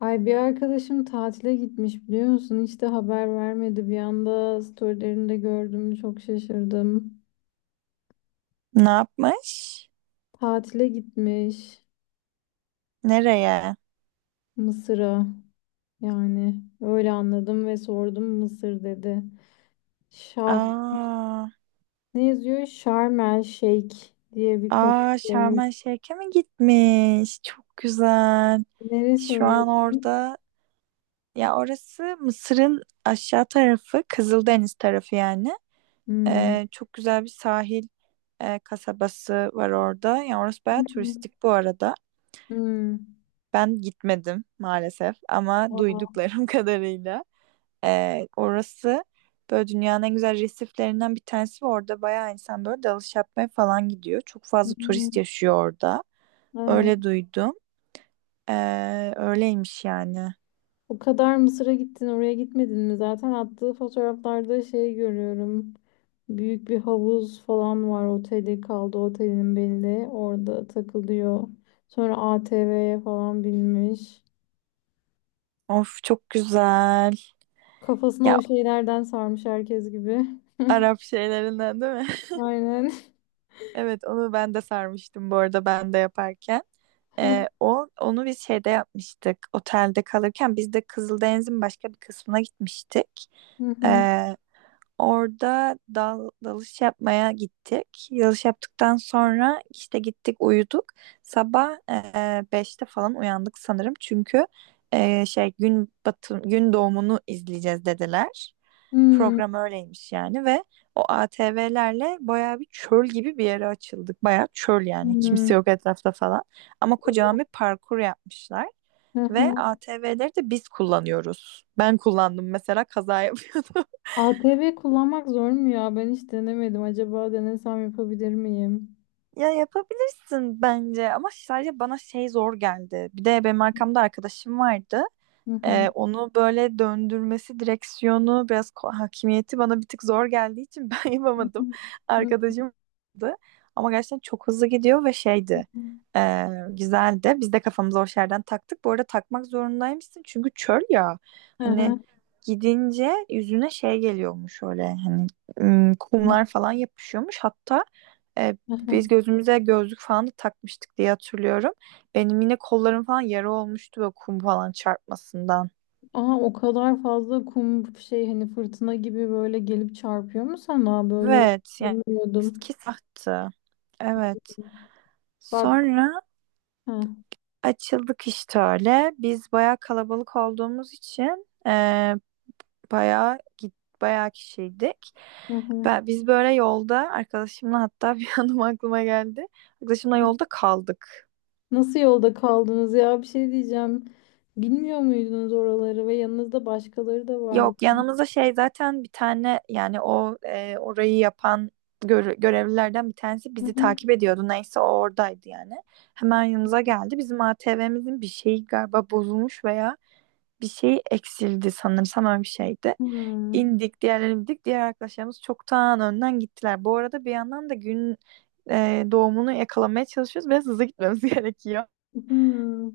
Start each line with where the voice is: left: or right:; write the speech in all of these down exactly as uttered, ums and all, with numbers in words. left: Ay, bir arkadaşım tatile gitmiş, biliyor musun? Hiç de haber vermedi. Bir anda storylerinde gördüm. Çok şaşırdım.
right: Ne yapmış?
left: Tatile gitmiş
right: Nereye?
left: Mısır'a. Yani öyle anladım ve sordum, Mısır dedi. Şah
right: Aa.
left: ne yazıyor? Şarm El Şeyh diye bir konu
right: Aa, Şarm
left: olmuş.
right: El Şeyh'e mi gitmiş? Çok güzel.
left: Neresi
right: Şu
left: orası?
right: an orada, ya orası Mısır'ın aşağı tarafı, Kızıldeniz tarafı yani.
left: Hmm.
right: Ee, çok güzel bir sahil e, kasabası var orada. Yani orası bayağı
left: Hmm.
right: turistik bu arada.
left: Hmm.
right: Ben gitmedim maalesef ama
left: Aa.
right: duyduklarım kadarıyla. Ee, orası böyle dünyanın en güzel resiflerinden bir tanesi ve orada bayağı insan böyle dalış yapmaya falan gidiyor. Çok fazla turist
left: Hmm.
right: yaşıyor orada.
left: Aa.
right: Öyle duydum. Ee, öyleymiş yani.
left: O kadar Mısır'a gittin, oraya gitmedin mi? Zaten attığı fotoğraflarda şey görüyorum. Büyük bir havuz falan var. Oteli kaldı, otelin belli. Orada takılıyor. Sonra A T V'ye falan binmiş.
right: Of, çok güzel.
left: Kafasına
right: Ya
left: o şeylerden sarmış herkes gibi.
right: Arap şeylerinden değil mi?
left: Aynen.
right: Evet, onu ben de sarmıştım bu arada ben de yaparken. Ee, o onu biz şeyde yapmıştık. Otelde kalırken biz de Kızıldeniz'in başka bir kısmına gitmiştik.
left: Hı hı.
right: Ee, Orada dal, dalış yapmaya gittik. Dalış yaptıktan sonra işte gittik uyuduk. Sabah e, beşte falan uyandık sanırım. Çünkü e, şey, gün batım gün doğumunu izleyeceğiz dediler.
left: Hmm,
right: Program öyleymiş yani ve o A T V'lerle bayağı bir çöl gibi bir yere açıldık. Bayağı çöl yani. Kimse
left: hı
right: yok etrafta falan. Ama kocaman bir parkur yapmışlar.
left: hı,
right: Ve
left: hı.
right: A T V'leri de biz kullanıyoruz. Ben kullandım mesela, kaza yapıyordum.
left: A T V kullanmak zor mu ya? Ben hiç denemedim. Acaba denesem yapabilir miyim?
right: Ya yapabilirsin bence ama sadece bana şey zor geldi. Bir de benim arkamda arkadaşım vardı.
left: Hı hı.
right: Ee, onu böyle döndürmesi, direksiyonu, biraz ko- hakimiyeti bana bir tık zor geldiği için ben
left: Hı
right: yapamadım.
left: hı.
right: Arkadaşım vardı. Ama gerçekten çok hızlı gidiyor ve şeydi. Ee, güzeldi. Biz de kafamıza o şerden taktık. Bu arada takmak zorundaymışsın çünkü çöl ya.
left: Hı
right: Hani
left: hı.
right: gidince yüzüne şey geliyormuş, öyle hani ım,
left: Hı hı.
right: kumlar falan yapışıyormuş. Hatta e,
left: Hı hı.
right: biz gözümüze gözlük falan da takmıştık diye hatırlıyorum. Benim yine kollarım falan yara olmuştu böyle kum falan çarpmasından.
left: Aa, o kadar fazla kum şey, hani fırtına gibi böyle gelip çarpıyor mu sana? Böyle olduğunu
right: Evet yani
left: bilmiyordum.
right: ki sahtı. Evet.
left: Bak.
right: Sonra
left: Ha.
right: açıldık işte öyle. Biz bayağı kalabalık olduğumuz için eee bayağı git bayağı kişiydik.
left: Hı hı.
right: Ben, biz böyle yolda arkadaşımla, hatta bir anım aklıma geldi. Arkadaşımla yolda kaldık.
left: Nasıl yolda kaldınız ya? Bir şey diyeceğim. Bilmiyor muydunuz oraları ve yanınızda başkaları da vardı?
right: Yok, yanımızda şey zaten bir tane, yani o e, orayı yapan gör- görevlilerden bir tanesi
left: Hı
right: bizi
left: hı.
right: takip ediyordu. Neyse, o oradaydı yani. Hemen yanımıza geldi. Bizim A T V'mizin bir şeyi galiba bozulmuş veya bir şey eksildi sanırsam, öyle bir şeydi. İndik, diğerleri indik. Diğer arkadaşlarımız çoktan önden gittiler. Bu arada bir yandan da gün e, doğumunu yakalamaya çalışıyoruz. Biraz hızlı gitmemiz gerekiyor.
left: Hı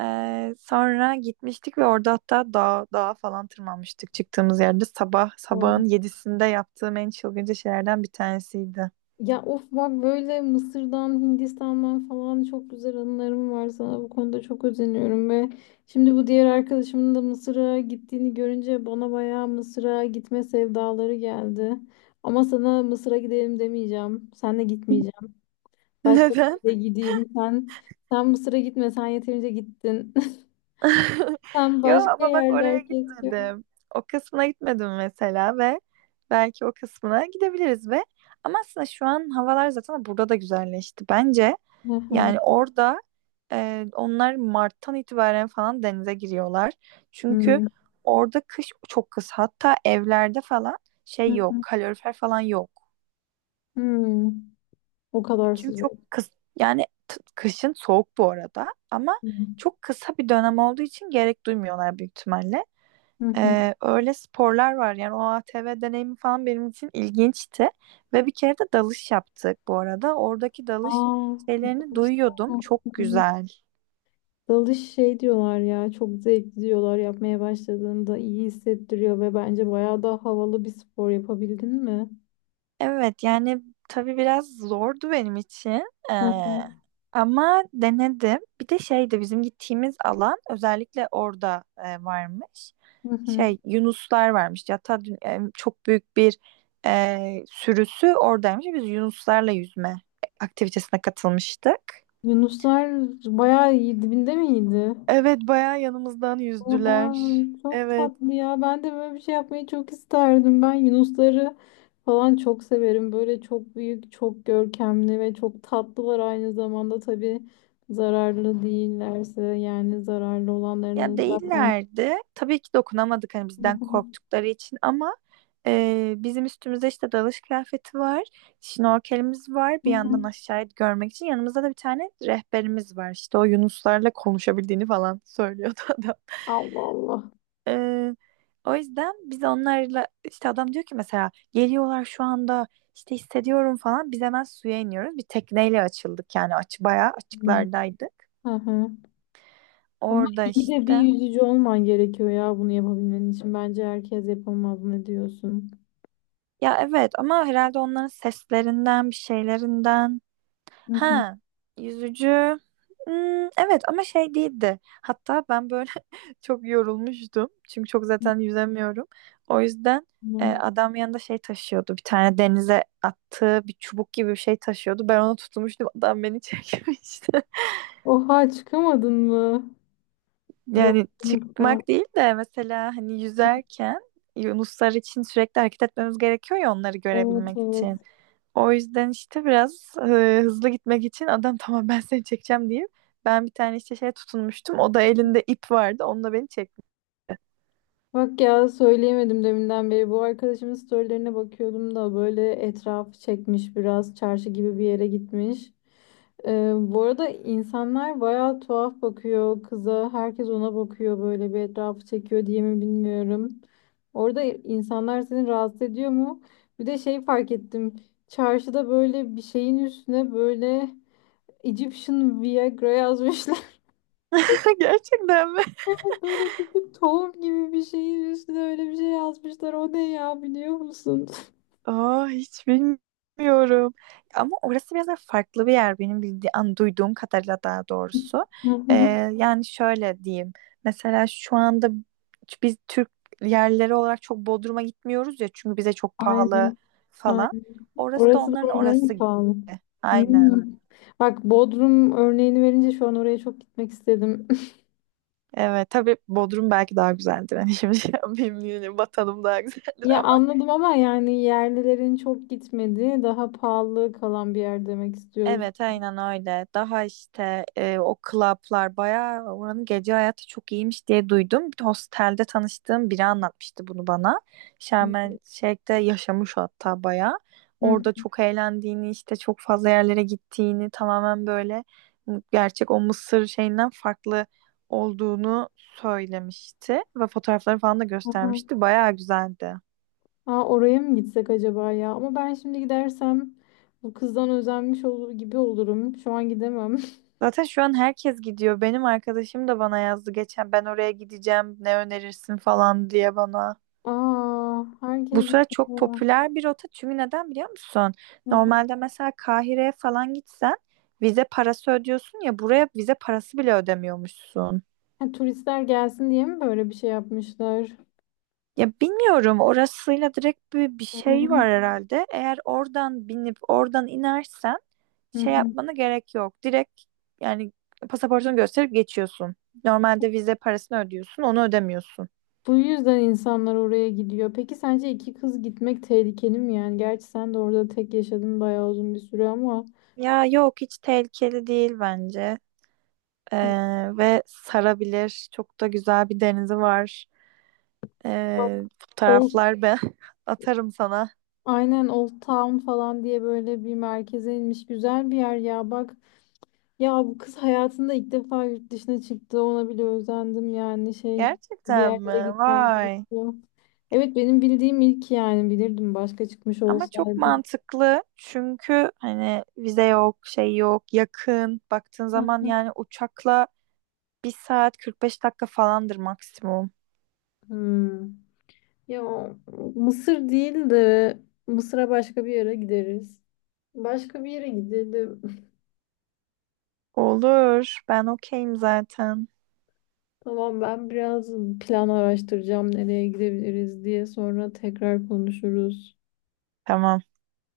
right: Ee, sonra gitmiştik ve orada hatta dağ, dağa falan tırmanmıştık çıktığımız yerde. Sabah,
left: hı.
right: sabahın yedisinde yaptığım en çılgınca şeylerden bir tanesiydi.
left: Ya of, bak böyle Mısır'dan, Hindistan'dan falan çok güzel anılarım var sana. Bu konuda çok özeniyorum ve şimdi bu diğer arkadaşımın da Mısır'a gittiğini görünce bana bayağı Mısır'a gitme sevdaları geldi. Ama sana Mısır'a gidelim demeyeceğim. Sen de gitmeyeceğim. Başka
right: Neden?
left: bir yere gideyim. Sen, sen Mısır'a gitme. Sen yeterince gittin. Sen
right: Yo,
left: başka
right: ama bak oraya
left: yerler keşke.
right: gitmedim. O kısmına gitmedim mesela ve belki o kısmına gidebiliriz ve ama aslında şu an havalar zaten burada da güzelleşti. Bence
left: Hı hı.
right: yani orada e, onlar Mart'tan itibaren falan denize giriyorlar. Çünkü
left: Hmm.
right: orada kış çok kısa. Hatta evlerde falan şey
left: Hı
right: yok,
left: hı.
right: kalorifer falan yok.
left: Hmm. O kadar
right: Çünkü çok
left: sıcak.
right: kıs yani t- kışın soğuk bu arada, ama
left: Hı hı.
right: çok kısa bir dönem olduğu için gerek duymuyorlar büyük ihtimalle.
left: Hı hı.
right: Ee, öyle sporlar var yani, o A T V deneyimi falan benim için ilginçti ve bir kere de dalış yaptık bu arada. Oradaki dalış
left: Aa,
right: şeylerini
left: dalış,
right: duyuyordum, çok güzel.
left: dalış şey diyorlar ya, çok zevkli diyorlar, yapmaya başladığında iyi hissettiriyor ve bence bayağı daha havalı bir spor. Yapabildin mi?
right: Evet yani, tabii biraz zordu benim için. Ee,
left: Hı hı.
right: Ama denedim. Bir de şeydi, bizim gittiğimiz alan özellikle, orada e, varmış
left: Hı hı.
right: şey, yunuslar varmış. Hatta dün- e, çok büyük bir e, sürüsü oradaymış. Biz yunuslarla yüzme aktivitesine katılmıştık.
left: Yunuslar bayağı iyi dibinde miydi?
right: Evet, bayağı yanımızdan
left: Oha,
right: yüzdüler.
left: çok
right: Evet.
left: tatlı ya. Ben de böyle bir şey yapmayı çok isterdim. Ben yunusları falan çok severim. Böyle çok büyük, çok görkemli ve çok tatlılar aynı zamanda. Tabii zararlı değillerse, yani zararlı
right: Ya
left: olanlarının zaten.
right: değillerdi. Tabii ki dokunamadık hani,
left: Hı
right: bizden
left: hı,
right: korktukları için ama e, bizim üstümüzde işte dalış kıyafeti var, şnorkelimiz var.
left: hı
right: Bir yandan
left: hı.
right: aşağıya görmek için yanımızda da bir tane rehberimiz var. İşte o yunuslarla konuşabildiğini falan söylüyordu adam.
left: Allah Allah.
right: E, O yüzden biz onlarla işte, adam diyor ki mesela geliyorlar şu anda işte, hissediyorum falan. Biz hemen suya iniyoruz. Bir tekneyle açıldık yani, aç bayağı
left: Hmm,
right: açıklardaydık.
left: hı hı. Ama
right: Orada
left: iyi de bir
right: işte.
left: yüzücü olman gerekiyor ya bunu yapabilmen için. Bence herkes yapamaz. Ne diyorsun?
right: Ya evet, ama herhalde onların seslerinden, bir şeylerinden.
left: Hı hı.
right: Ha, yüzücü. Hmm, evet ama şey değildi. Hatta ben böyle çok yorulmuştum. Çünkü çok zaten yüzemiyorum. O yüzden e,
left: Tamam.
right: adam yanında şey taşıyordu. Bir tane, denize attığı bir çubuk gibi bir şey taşıyordu. Ben onu tutmuştum. Adam beni çekmişti.
left: Oha, çıkamadın mı? Yok.
right: Yani çıkmak değil de mesela hani yüzerken yunuslar için sürekli hareket etmemiz gerekiyor ya, onları
left: Evet,
right: görebilmek
left: evet.
right: için. O yüzden işte biraz e, hızlı gitmek için adam tamam ben seni çekeceğim diye, ben bir tane işte şeye tutunmuştum. O da elinde ip vardı. Onunla beni çekti.
left: Bak ya, söyleyemedim deminden beri. Bu arkadaşımın storylerine bakıyordum da, böyle etrafı çekmiş, biraz çarşı gibi bir yere gitmiş. Ee, bu arada insanlar bayağı tuhaf bakıyor kıza. Herkes ona bakıyor, böyle bir etrafı çekiyor diye mi bilmiyorum. Orada insanlar seni rahatsız ediyor mu? Bir de şey fark ettim. Çarşıda böyle bir şeyin üstüne böyle Egyptian Viagra yazmışlar.
right: Gerçekten mi?
left: Böyle küçük tohum gibi bir şeyin üstüne öyle bir şey yazmışlar. O ne ya, biliyor musun?
right: Aa, hiç bilmiyorum. Ama orası biraz da farklı bir yer benim bildiğim, an, duyduğum kadarıyla daha doğrusu.
left: Hı
right: Ee,
left: hı.
right: Yani şöyle diyeyim. Mesela şu anda biz Türk yerleri olarak çok Bodrum'a gitmiyoruz ya, çünkü bize çok pahalı
left: Aynen.
right: falan.
left: Aynen.
right: Orası da
left: Orası da
right: onların orası
left: onların
right: gibi.
left: pahalı. Hmm.
right: Aynen.
left: Bak, Bodrum örneğini verince şu an oraya çok gitmek istedim.
right: Evet tabii, Bodrum belki daha güzeldir. Hani şimdi şey yapmayayım, yine vatanım daha güzeldir.
left: Ya anladım, ama yani yerlilerin çok gitmediği, daha pahalı kalan bir yer demek istiyoruz.
right: Evet aynen öyle. Daha işte e, o klaplar, bayağı oranın gece hayatı çok iyiymiş diye duydum. Bir hostelde tanıştığım biri anlatmıştı bunu bana.
left: Hı.
right: Şarm El Şeyh'te yaşamış hatta bayağı. Orada çok eğlendiğini, işte çok fazla yerlere gittiğini, tamamen böyle gerçek o Mısır şeyinden farklı olduğunu söylemişti. Ve fotoğrafları falan da
left: Hı hı.
right: göstermişti. Bayağı güzeldi.
left: Aa, oraya mı gitsek acaba ya? Ama ben şimdi gidersem bu kızdan özenmiş olur gibi olurum. Şu an gidemem.
right: Zaten şu an herkes gidiyor. Benim arkadaşım da bana yazdı geçen, ben oraya gideceğim ne önerirsin falan diye bana.
left: Aa,
right: Bu
left: herkes
right: sıra çok
left: gidiyor.
right: popüler bir rota, çünkü neden biliyor musun?
left: Hı hı.
right: Normalde mesela Kahire'ye falan gitsen vize parası ödüyorsun ya, buraya vize parası bile ödemiyormuşsun.
left: Ha, turistler gelsin diye mi böyle bir şey yapmışlar?
right: Ya bilmiyorum, orasıyla direkt bir, bir
left: Hı
right: şey var
left: hı.
right: herhalde. Eğer oradan binip oradan inersen
left: Hı
right: şey
left: hı.
right: yapmana gerek yok. Direkt yani pasaportunu gösterip geçiyorsun. Normalde vize parasını ödüyorsun, onu ödemiyorsun.
left: Bu yüzden insanlar oraya gidiyor. Peki sence iki kız gitmek tehlikeli mi yani? Gerçi sen de orada tek yaşadın bayağı uzun bir süre ama...
right: Ya yok, hiç tehlikeli değil bence. Ee, ve sarabilir. Çok da güzel bir denizi var.
left: Bak,
right: Ee,
left: Old,
right: fotoğraflar ben atarım sana.
left: aynen Old Town falan diye böyle bir merkeze inmiş, güzel bir yer ya, bak. Ya bu kız hayatında ilk defa yurt dışına çıktı. Ona bile özendim, yani şey, bir
right: Gerçekten mi?
left: yerlere gitmem
right: Vay.
left: gerekiyor. Evet, benim bildiğim ilk, yani bilirdim başka çıkmış
right: Ama çok
left: olsaydı.
right: mantıklı çünkü hani vize yok, şey yok, yakın. Baktığın
left: Heh.
right: zaman yani uçakla bir saat kırk beş dakika falandır maksimum.
left: Hmm. Ya Mısır değil de, Mısır'a başka bir yere gideriz. Başka bir yere gidelim.
right: Olur. Ben okeyim zaten.
left: Tamam, ben biraz plan araştıracağım nereye gidebiliriz diye, sonra tekrar konuşuruz.
right: Tamam.